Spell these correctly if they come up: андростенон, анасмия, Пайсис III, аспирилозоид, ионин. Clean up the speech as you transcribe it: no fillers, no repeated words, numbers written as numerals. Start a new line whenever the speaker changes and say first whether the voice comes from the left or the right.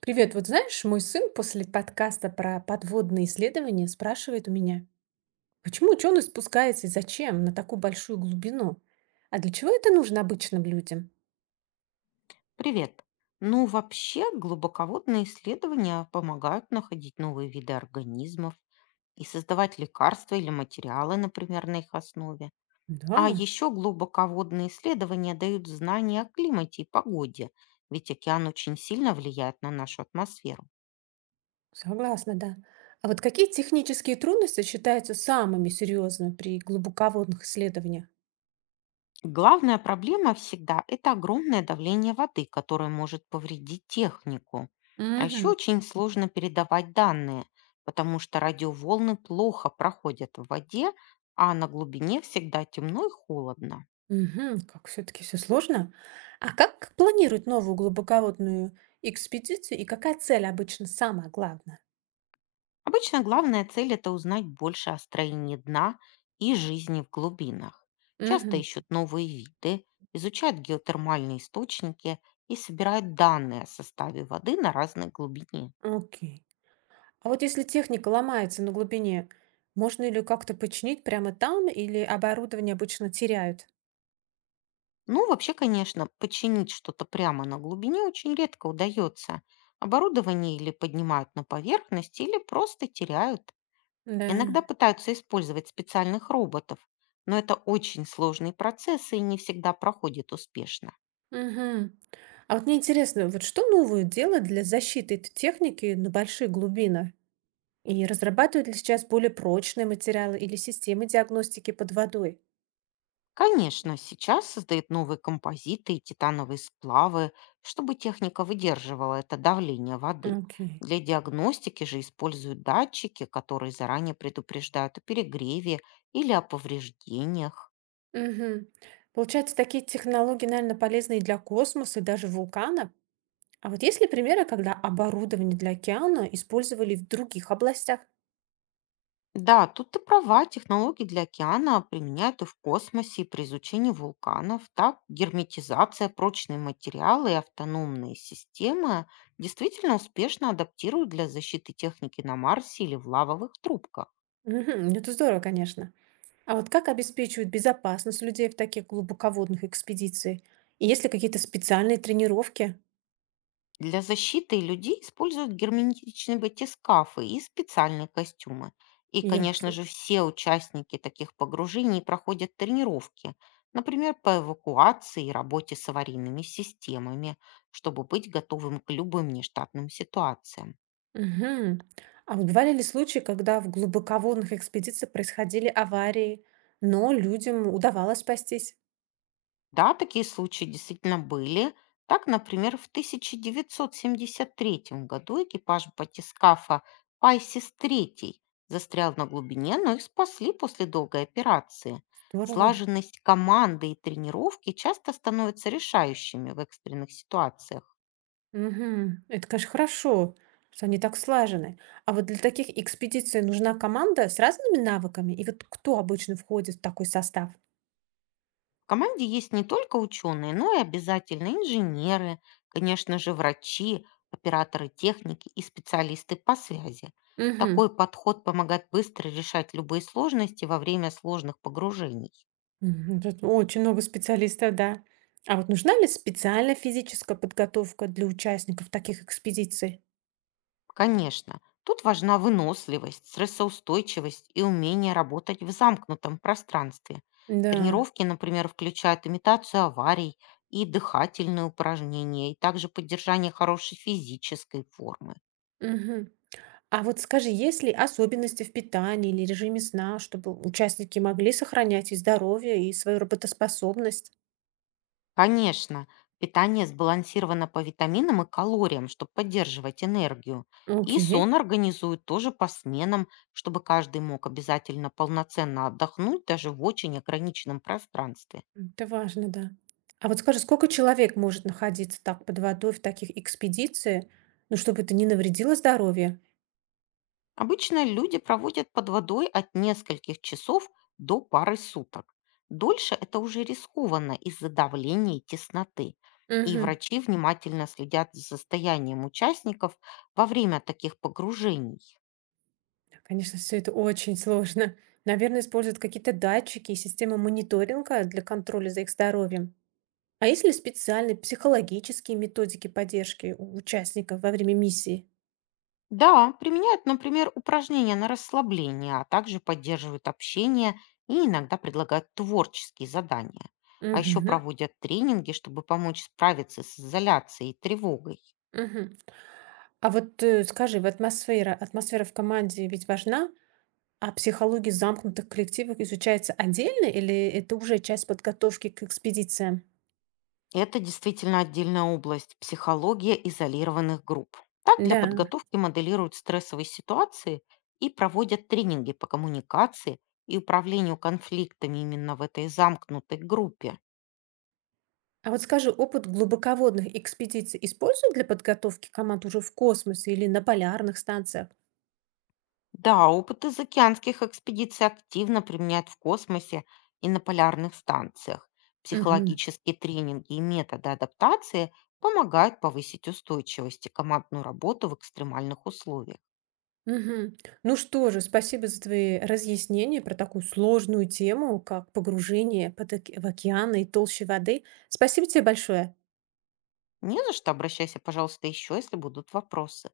right: Привет, вот знаешь, мой сын после подкаста про подводные исследования спрашивает у меня, почему ученый спускается и зачем на такую большую глубину? А для чего это нужно обычным людям?
left: Привет. Ну, вообще, глубоководные исследования помогают находить новые виды организмов и создавать лекарства или материалы, например, на их основе.
right: Да,
left: А еще глубоководные исследования дают знания о климате и погоде, ведь океан очень сильно влияет на нашу атмосферу.
right: согласна, да. А вот какие технические трудности считаются самыми серьезными при глубоководных исследованиях?
left: Главная проблема всегда — это огромное давление воды, которое может повредить технику. А еще
right: Угу.
left: очень сложно передавать данные, потому что радиоволны плохо проходят в воде, а на глубине всегда темно и холодно.
right: Угу, как все-таки все сложно. А как планируют новую глубоководную экспедицию и какая цель обычно самая главная?
left: Обычно главная цель — это узнать больше о строении дна и жизни в глубинах. Часто
right: Угу.
left: ищут новые виды, изучают геотермальные источники и собирают данные о составе воды на разной глубине.
right: Окей. А вот если техника ломается на глубине, можно ли как-то починить прямо там, или оборудование обычно теряют?
left: Ну, вообще, конечно, починить что-то прямо на глубине очень редко удается. Оборудование или поднимают на поверхность, или просто теряют. Иногда
right: Да.
left: пытаются использовать специальных роботов, но это очень сложный процесс и не всегда проходит успешно.
right: Мгм. А вот мне интересно, вот что новое делать для защиты этой техники на большие глубины? И разрабатывают ли сейчас более прочные материалы или системы диагностики под водой?
left: Конечно, сейчас создают новые композиты и титановые сплавы, чтобы техника выдерживала это давление воды.
right: Окей.
left: Для диагностики же используют датчики, которые заранее предупреждают о перегреве или о повреждениях.
right: Мгм. Получается, такие технологии, наверное, полезны и для космоса, и даже вулкана. А вот есть ли примеры, когда оборудование для океана использовали в других областях?
left: Да, тут ты права, технологии для океана применяют и в космосе, и при изучении вулканов. Так, герметизация, прочные материалы и автономные системы действительно успешно адаптируют для защиты техники на Марсе или в лавовых трубках.
right: Мгм. Ну это здорово, конечно. А вот как обеспечивают безопасность людей в таких глубоководных экспедициях? И есть ли какие-то специальные тренировки?
left: Для защиты людей используют герметичные батискафы и специальные костюмы. И, конечно
right: Ясно.
left: же, все участники таких погружений проходят тренировки, например, по эвакуации и работе с аварийными системами, чтобы быть готовым к любым нештатным ситуациям.
right: Мгм. А вот бывали ли случаи, когда в глубоководных экспедициях происходили аварии, но людям удавалось спастись?
left: Да, такие случаи действительно были. Так, например, в 1973 году экипаж батискафа «Пайсис III» застрял на глубине, но их спасли после долгой операции.
right: Здорово.
left: Слаженность команды и тренировки часто становятся решающими в экстренных ситуациях.
right: Мгм. Это, конечно, хорошо, что они так слажены. А вот для таких экспедиций нужна команда с разными навыками? И вот кто обычно входит в такой состав?
left: В команде есть не только ученые, но и обязательно инженеры, конечно же, врачи, операторы техники и специалисты по связи.
right: Угу.
left: Такой подход помогает быстро решать любые сложности во время сложных погружений.
right: Мгм. Тут очень много специалистов, да. А вот нужна ли специальная физическая подготовка для участников таких экспедиций?
left: Конечно, тут важна выносливость, стрессоустойчивость и умение работать в замкнутом пространстве.
right: Да.
left: Тренировки, например, включают имитацию аварий и дыхательные упражнения, и также поддержание хорошей физической формы.
right: Мгм. А вот скажи, есть ли особенности в питании или режиме сна, чтобы участники могли сохранять и здоровье, и свою работоспособность?
left: Конечно, питание сбалансировано по витаминам и калориям, чтобы поддерживать энергию. И
right: Окей.
left: сон организуют тоже по сменам, чтобы каждый мог обязательно полноценно отдохнуть даже в очень ограниченном пространстве.
right: Это важно, да. А вот скажи, сколько человек может находиться так под водой в таких экспедициях, ну, чтобы это не навредило здоровью?
left: Обычно люди проводят под водой от нескольких часов до пары суток. Дольше это уже рискованно из-за давления и тесноты. И
right: Мгм.
left: врачи внимательно следят за состоянием участников во время таких погружений.
right: Конечно, все это очень сложно. Наверное, используют какие-то датчики и системы мониторинга для контроля за их здоровьем. А есть ли специальные психологические методики поддержки у участников во время миссии?
left: Да, применяют, например, упражнения на расслабление, а также поддерживают общение и иногда предлагают творческие задания. А еще
right: Мгм.
left: проводят тренинги, чтобы помочь справиться с изоляцией и тревогой.
right: Мгм. А вот скажи, вот атмосфера в команде ведь важна, а психология замкнутых коллективов изучается отдельно или это уже часть подготовки к экспедициям?
left: Это действительно отдельная область — психология изолированных групп. Так для
right: Да.
left: подготовки моделируют стрессовые ситуации и проводят тренинги по коммуникации и управлению конфликтами именно в этой замкнутой группе.
right: А вот скажи, опыт глубоководных экспедиций используют для подготовки команд уже в космосе или на полярных станциях?
left: Да, опыт из океанских экспедиций активно применяют в космосе и на полярных станциях.
right: Мгм.
left: Психологические тренинги и методы адаптации помогают повысить устойчивость и командную работу в экстремальных условиях.
right: Мгм. Ну что же, спасибо за твои разъяснения про такую сложную тему, как погружение в океаны и толще воды. Спасибо тебе большое.
left: Не за что, обращайся, пожалуйста, еще, если будут вопросы.